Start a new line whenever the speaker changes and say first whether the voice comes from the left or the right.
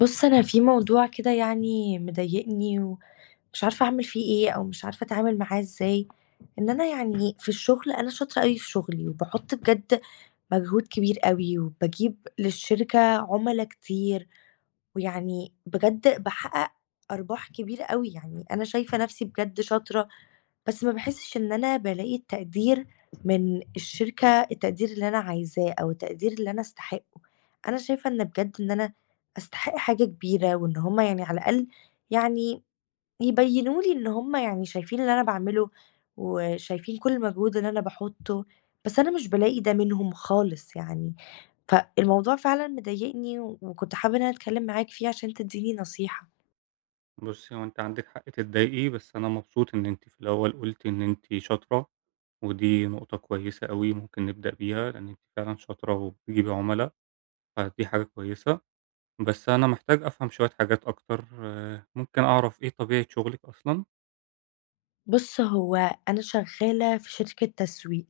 left: بُص، أنا في موضوع كده يعني مضايقني ومش عارفة أعمل فيه إيه، أو مش عارفة أتعامل معاه إزاي، إن أنا يعني في الشغل أنا شاطرة أوي في شغلي، وباحط بجد مجهود كبير أوي، وباجيب للشركة عُملا كتير، ويعني بجد باحقق أرباح كبيرة أوي، يعني أنا شايفة نفسي بجد شاطرة، بس ما باحسّش إن أنا بالاقي التقدير من الشركة، التقدير اللي أنا عايزاه أو التقدير اللي أنا أستحقه. أنا شايفة إن بجد إن أنا أستحق حاجة كبيرة وإن هم يعني على الأقل يعني يبيّنوا لي إن هم يعني شايفين اللي أنا باعمله وشايفين كل المجهود اللي أنا باحُطّه، بس أنا مش بالاقي ده منهم خالص يعني. فالموضوع فعلًا مضايقني وكنت حابة إن أنا أتكلّم معاك فيه عشان تدّيني نصيحة.
right: بُصّي، هو أنتِ عندِك حق تتضايقي، بس أنا مبسوط إن أنتِ في الأول قُلتِ إن أنتِ شاطرة، ودي نقطة كويسة أوي ممكن نبدأ بيها، لإن أنتِ فعلًا شاطرة وبتجيبي عُملا، فدي حاجة كويسة. بس أنا محتاج أفهم شوية حاجات أكتر، ممكن أعرف إيه طبيعة شغلِك أصلًا؟
left: بُص، هو أنا شغّالة في شركة تسويق.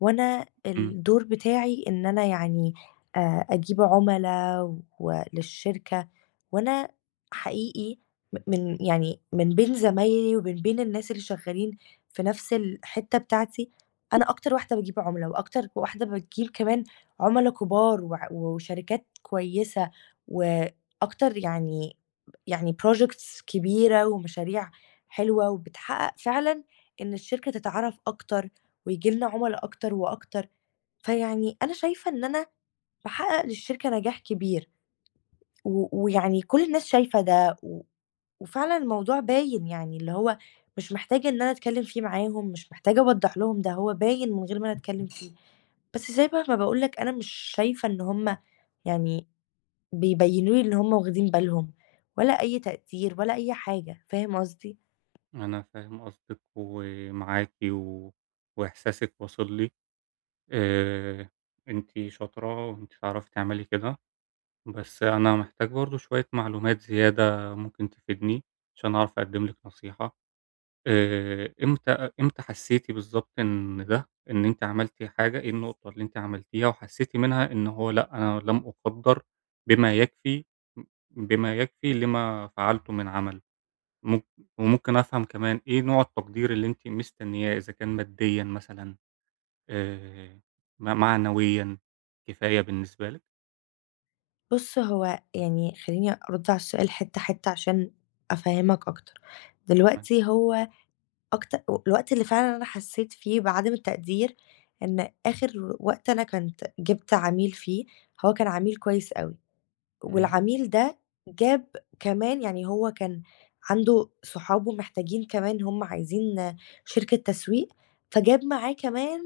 left: وأنا
right: إمم،
left: الدور بتاعي إن أنا يعني أجيب عُملا وللشركة، وأنا حقيقي من يعني من بين زمايلي ومن بين الناس اللي شغالين في نفس الحتّة بتاعتي، أنا أكتر واحدة باجيب عُملا، وأكتر واحدة بتجيب كمان عُملا كبار وشركات كويسة، وأكتر يعني projects كبيرة ومشاريع حلوة، وبتحقق فعلًا إن الشركة تتعرف أكتر وييجي لنا عُملا أكتر وأكتر، فيعني أنا شايفة إن أنا باحقق للشركة نجاح كبير، و ويعني كل الناس شايفة ده، و وفعلًا الموضوع باين يعني اللي هو مش محتاجة إن أنا أتكلّم فيه معاهم، مش محتاجة أوضّح لهم ده، هو باين من غير ما أنا أتكلّم فيه، بس زي بقى ما باقول لك أنا مش شايفة إن هُم يعني بيبيّنوا لي إن هُم واخدين بالهم، ولا أي تقدير ولا أي حاجة، فاهم قصدي؟
right: أنا فاهم قصدِك ومعاكِ و وإحساسِك واصل لي، آآ، أنتِ شاطرة وأنتِ تعرفي تعملي كده. بس أنا محتاج برضه شوية معلومات زيادة ممكن تفيدني عشان أعرف أقدّم لِك نصيحة، آآ إمتى إمتى حسّيتِ بالضبط إن أنتِ عملتِ حاجة، إيه النقطة اللي أنتِ عملتيها وحسّيتِ منها إن هو لأ، أنا لم أُقدّر بما يكفي بما يكفي لما فعلته من عمل، مم وممكن أفهم كمان إيه نوع التقدير اللي أنتِ مستنياه، إذا كان ماديًا مثلًا آآ م معنويًا، كفاية بالنسبة لِك؟
left: بُص، هو يعني خلّيني أرُد على السؤال حتّة، حتّة عشان أفهّمك أكتر. دلوقتي هو الوقت اللي فعلًا أنا حسّيت فيه بعدم التقدير، إن آخر وقت أنا كنت جِبت عميل فيه، هو كان عميل كويس أوي،
right: إمم،
left: والعميل ده جاب كمان يعني هو كان عنده صحابه محتاجين كمان هم عايزين شركة تسويق، فجاب معاه كمان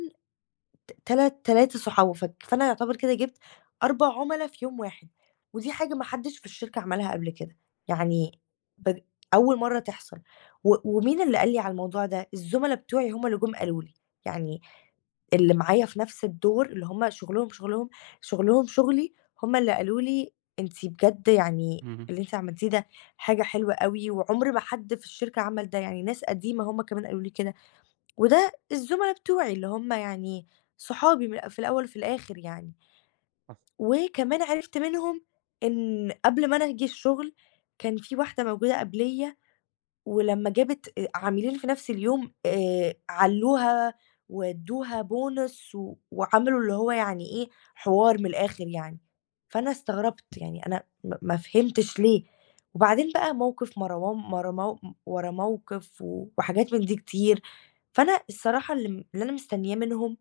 left: تلات 3 صحابه فأنا يعتبر كده جِبت 4 عُملا في يوم واحد، ودي حاجة ما حدش في الشركة عملها قبل كده، يعني بج أول مرّة تحصل، و ومين اللي قال لي على الموضوع ده؟ الزُملا بتوعي هُم اللي جُم قالوا لي، يعني اللي معايا في نفس الدور اللي هُم شُغلهم شُغلي، هُم اللي قالوا لي أنتِ بجد يعني
right: إمم،
left: اللي أنتِ عملتيه ده حاجة حلوة أوي، وعُمر ما حد في الشركة عمل ده، يعني ناس قديمة هُم كمان قالوا لي كده. وده الزملا بتوعي اللي هم يعني صحابي من في الأول وفي الآخر يعني.
right: حصل،
left: وكمان عرفت منهم إن قبل ما أنا أجي الشغل، كان في واحدة موجودة قبليّا ولمّا جابت عاملين في نفس اليوم علّوها وادّوها bonus و وعملوا اللي هو يعني إيه، حوار من الآخر يعني. فأنا استغربت، يعني أنا ما فهمتش ليه. وبعدين بقى موقف مروان مر مو ورا موقف و وحاجات من دي كتير، فأنا الصراحة اللي أنا مستنياه منهم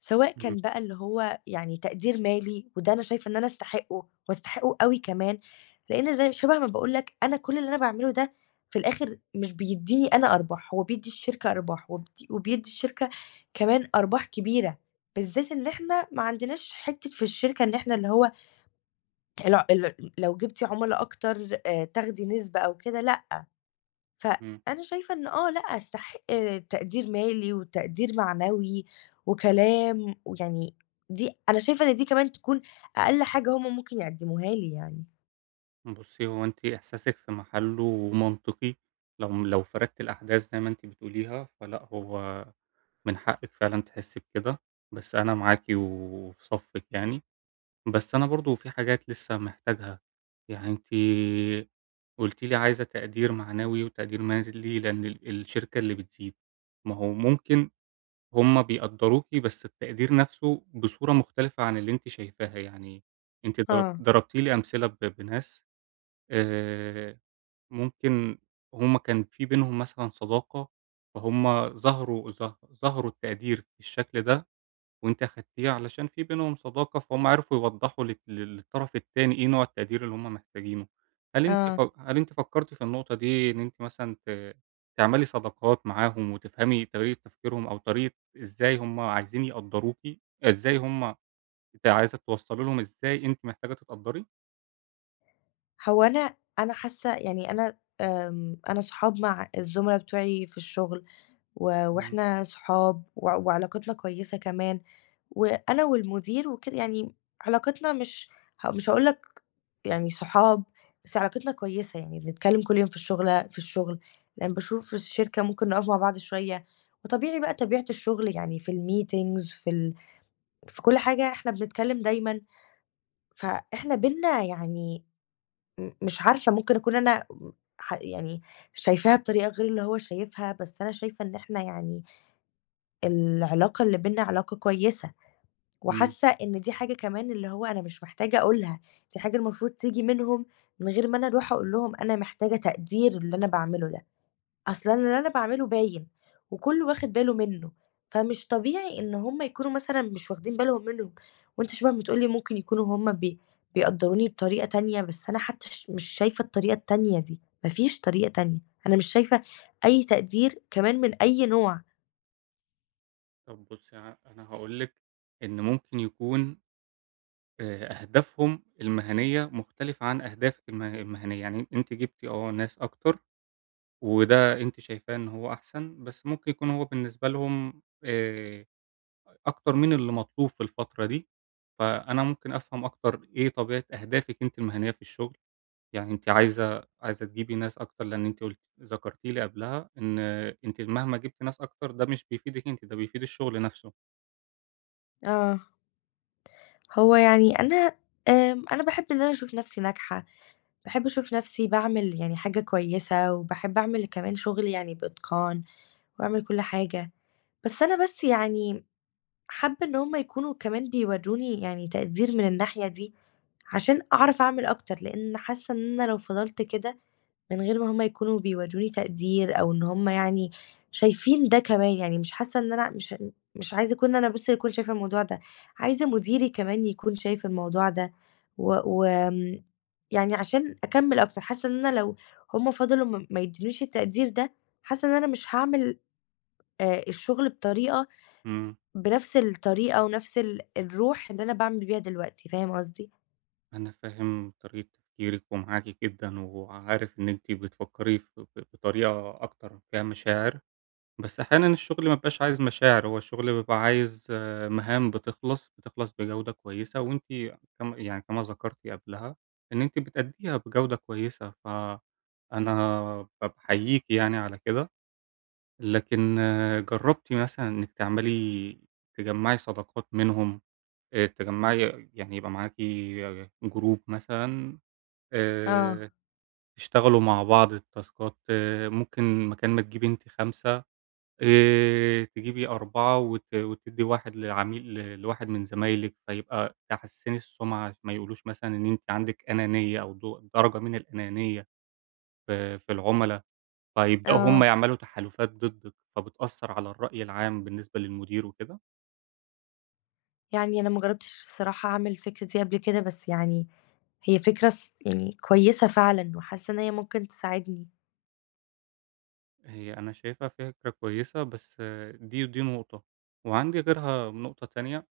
left: سواء
right: إمم.
left: كان بقى اللي هو يعني تقدير مالي، وده أنا شايفة إن أنا أستحقه، وأستحقه أوي كمان، لإن زي شبه ما باقول لك أنا كل اللي أنا باعمله ده في الآخر مش بيدّيني أنا أرباح، هو بيدّي الشركة أرباح، وبدي وبيدّي الشركة كمان أرباح كبيرة، بالذات إن إحنا ما عندناش حتّة في الشركة إن إحنا اللي هو الع ال لو جبتِ عُملا أكتر تاخدي نسبة أو كده لأ،
right: إمم.
left: فأنا شايفة إن لأ، أستحق تقدير مالي وتقدير معنوي وكلام، ويعني دي أنا شايفة إن دي كمان تكون أقل حاجة هُم ممكن يقدموها لي يعني.
right: بُصّي، هو أنتِ إحساسِك في محله ومنطقي، لو فردتِ الأحداث زي ما أنتِ بتقوليها، فلأ هو من حقِّك فعلًا تحسّي بكده، بس أنا معاكِ وفي صفِّك يعني، بس أنا برضه في حاجات لسه محتاجها. يعني أنتِ قُلتِ لي عايزة تقدير معنوي وتقدير مالي لأن الشركة اللي بتزيد، ما هو ممكن هُم بيقدّروكِ بس التقدير نَفْسه بصورة مختلفة عن اللي أنتِ شايفاها، يعني أنتِ
left: آه،
right: ضربتِ لي أمثلة بناس آآ ممكن هم كان في بينهم مثلًا صداقة، فهُم ظهروا التقدير بالشكل ده، وأنتِ أخدتيه علشان في بينهم صداقة، فهُم عرفوا يوضّحوا للطرف التاني إيه نوع التقدير اللي هم محتاجينه.
left: آه.
right: هل أنتِ فكرتِ في النقطة دي إن أنتِ مثلًا تعملي صداقات معاهم وتفهمي طريقة تفكيرهم أو طريقة إزاي هم عايزين يقدّروكِ، إزاي هم أنتِ عايزة توصّلي لهم إزاي أنتِ محتاجة تتقدّري؟
left: هو أنا حاسة يعني أنا صحاب مع الزملا بتوعي في الشغل، و
right: إمم.
left: وإحنا صحاب و وعلاقتنا كويسة كمان، وأنا والمدير وكده يعني علاقتنا مش هاقول لك يعني صحاب، بس علاقتنا كويسة، يعني بنتكلّم كل يوم في الشغل، لإن باشوف في الشركة ممكن نقف مع بعض شوية، وطبيعي بقى طبيعة الشغل يعني في الmeetings في كل حاجة إحنا بنتكلّم دايمًا، فإحنا بيننا يعني مش عارفة ممكن أكون أنا م ح يعني شايفاها بطريقة غير اللي هو شايفها، بس أنا شايفة إن إحنا يعني العلاقة اللي بيننا علاقة كويسة.
right: إمم.
left: وحاسة إن دي حاجة كمان اللي هو أنا مش محتاجة أقولها، دي حاجة المفروض تيجي منهم من غير ما أنا أروح أقول لهم أنا محتاجة تقدير للي أنا باعمله ده، أصل أنا اللي أنا باعمله باين وكله واخد باله منه، فمش طبيعي إن هم يكونوا مثلًا مش واخدين بالهم منه، وأنت شبه بتقول لي ممكن يكونوا هم بيقدروني بطريقة تانية، بس أنا حتى مش شايفة الطريقة التانية دي، ما فيش طريقة تانية، أنا مش شايفة أي تقدير كمان من أي نوع.
right: طب بُصّي، أنا هاقول لِك إن ممكن يكون أهدافهم المهنية مختلفة عن أهدافِك المهنية، يعني أنتِ جِبتِ ناس أكتر، وده أنتِ شايفاه إن هو أحسن، بس ممكن يكون هو بالنسبة لهم أكتر من اللي مطلوب في الفترة دي، فأنا ممكن أفهم أكتر إيه طبيعة أهدافِك أنتِ المهنية في الشغل، يعني أنتِ عايزة تجيبي ناس أكتر لإن أنتِ ذكرتِ لي قبلها إن أنتِ مهما جِبتِ ناس أكتر ده مش بيفيدِك أنتِ، ده بيفيد الشغل نفسه.
left: آه. هو يعني أنا باحب إن أنا أشوف نفسي ناجحة، باحب أشوف نفسي باعمل يعني حاجة كويسة، وباحب أعمل كمان شغلي يعني بإتقان، وأعمل كل حاجة، بس أنا يعني حابة إن هُم يكونوا كمان بيورّوني يعني تقدير من الناحية دي، عشان أعرف أعمل أكتر، لإن حاسة إن أنا لو فضلت كده من غير ما هم يكونوا بيورّوني تقدير أو إن هم يعني شايفين ده كمان، يعني مش حاسة إن أنا مش عايزة أكون أنا بس اللي أكون شايفة الموضوع ده، عايزة مديري كمان يكون شايف الموضوع ده، و يعني عشان أكمّل أكتر، حاسة إن أنا لو هم فضلوا ما يدّونيش التقدير ده، حاسة إن أنا مش هاعمل الشغل
right: إمم.
left: بنفس الطريقة ونفس الروح اللي أنا باعمل بيها دلوقتي، فاهم قصدي؟
right: أنا فاهم طريقة تفكيرِك ومعاكِ جدًا، وعارف إن أنتِ بتفكّري ف ب بطريقة أكتر فيها مشاعر، بس أحيانًا الشغل ما بيبقاش عايز مشاعر، هو الشغل بيبقى عايز مهام بتخلص، بجودة كويسة، وأنتِ يعني كما ذكرتِ قبلها إن أنتِ بتأدّيها بجودة كويسة، فأنا باحييكِ يعني على كده، لكن جرّبتِ مثلًا إنِّك تجمّعي صداقات منهم، تجمّعي يعني يبقى معاكِ Group مثلًا؟
left: آه،
right: آآ، تشتغلوا مع بعض التاسكات ممكن مكان ما تجيبي أنتِ 5 تجيبي 4 وتدّي 1 لعميل لواحد من زمايلِك، فيبقى تحسّني السمعة، ما يقولوش مثلًا إن أنتِ عندِك أنانية أو درجة من الأنانية في العُملا، فيبدؤوا هم
left: آه.
right: يعملوا تحالفات ضدِّك، فبتأثّر على الرأي العام بالنسبة للمدير وكده.
left: يعني أنا ما جرّبتش الصراحة أعمل الفكرة دي قبل كده، بس يعني هي فكرة يعني كويسة فعلًا، وحاسة إن هي ممكن تساعدني.
right: هي أنا شايفها فكرة كويسة، بس دي نقطة، وعندي غيرها نقطة تانية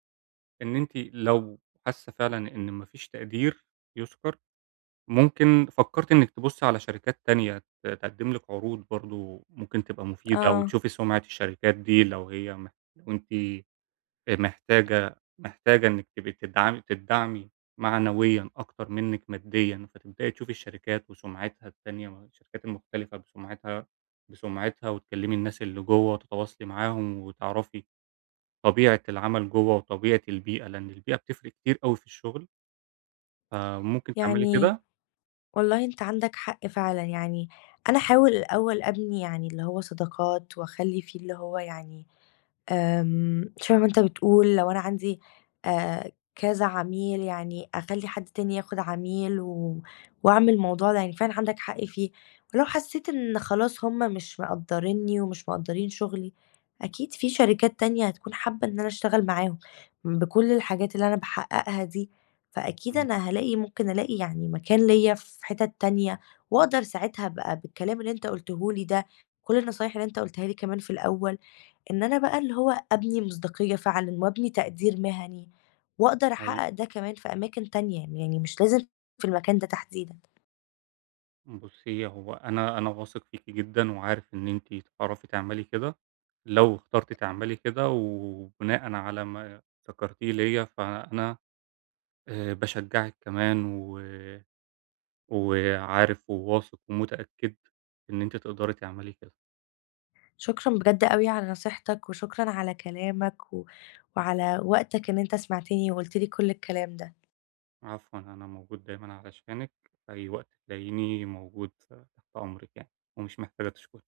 right: إن أنتِ لو حاسة فعلًا إن ما فيش تقدير يُذكر، ممكن فكّرتِ إنِّك تبُصّي على شركات تانية تقدّم لِك عروض برضه ممكن تبقى مفيدة،
left: آه،
right: وتشوفي سُمعة الشركات دي لو هي مح لو أنتِ محتاجة إنِّك تبقي تدعمي معنويًا أكتر منِّك ماديًا، فتبدئي تشوفي الشركات وسُمعتها التانية ما الشركات المختلفة بسُمعتها وتكلّمي الناس اللي جوّه وتتواصلي معاهم وتعرفي طبيعة العمل جوّه وطبيعة البيئة، لإن البيئة بتفرق كتير أوي في الشغل، فممكن تعملي
left: يعني
right: كده.
left: والله أنت عندك حق فعلًا، يعني أنا أحاول الأول أبني يعني اللي هو صداقات، وأخلّي في اللي هو يعني شبه ما أنت بتقول لو أنا عندي كذا عميل يعني أخلّي حد تاني ياخد عميل و وأعمل الموضوع ده يعني فعلًا عندك حق فيه، ولو حسيت إن خلاص هُم مش مقدّرينّي ومش مقدّرين شغلي، أكيد في شركات تانية هتكون حابة إن أنا أشتغل معاهم، بكل الحاجات اللي أنا باحققها دي، فأكيد
right: إمم،
left: أنا هالاقي ممكن ألاقي يعني مكان ليّا في حتت تانية، وأقدر ساعتها أبقى بالكلام اللي أنت قُلته لي ده، كل النصايح اللي أنت قُلتها لي كمان في الأول، إن أنا بقى اللي هو أبني مصداقية فعلًا وأبني تقدير مهني، وأقدر
right: حقيقي.
left: أحقق ده كمان في أماكن تانية، يعني مش لازم في المكان ده تحديدًا.
right: بُصّي، هو أنا واثق فيكِ جدًا وعارف إن أنتِ تعرفي تعملي كده، لو اخترتِ تعملي كده وبناءً على ما ذكرتيه ليّا، فأنا باشجّعِك كمان وعارف وواثق ومتأكد إن أنتِ تقدري تعملي كده.
left: شكرًا بجد أوي على نصيحتك وشكرًا على كلامك و وعلى وقتك إن أنت سمعتني وقُلت لي كل الكلام ده.
right: عفوًا، أنا موجود دايمًا علشانِك، في أي وقت تلاقيني موجود تحت أمرِك يعني، ومش محتاجة تشكري.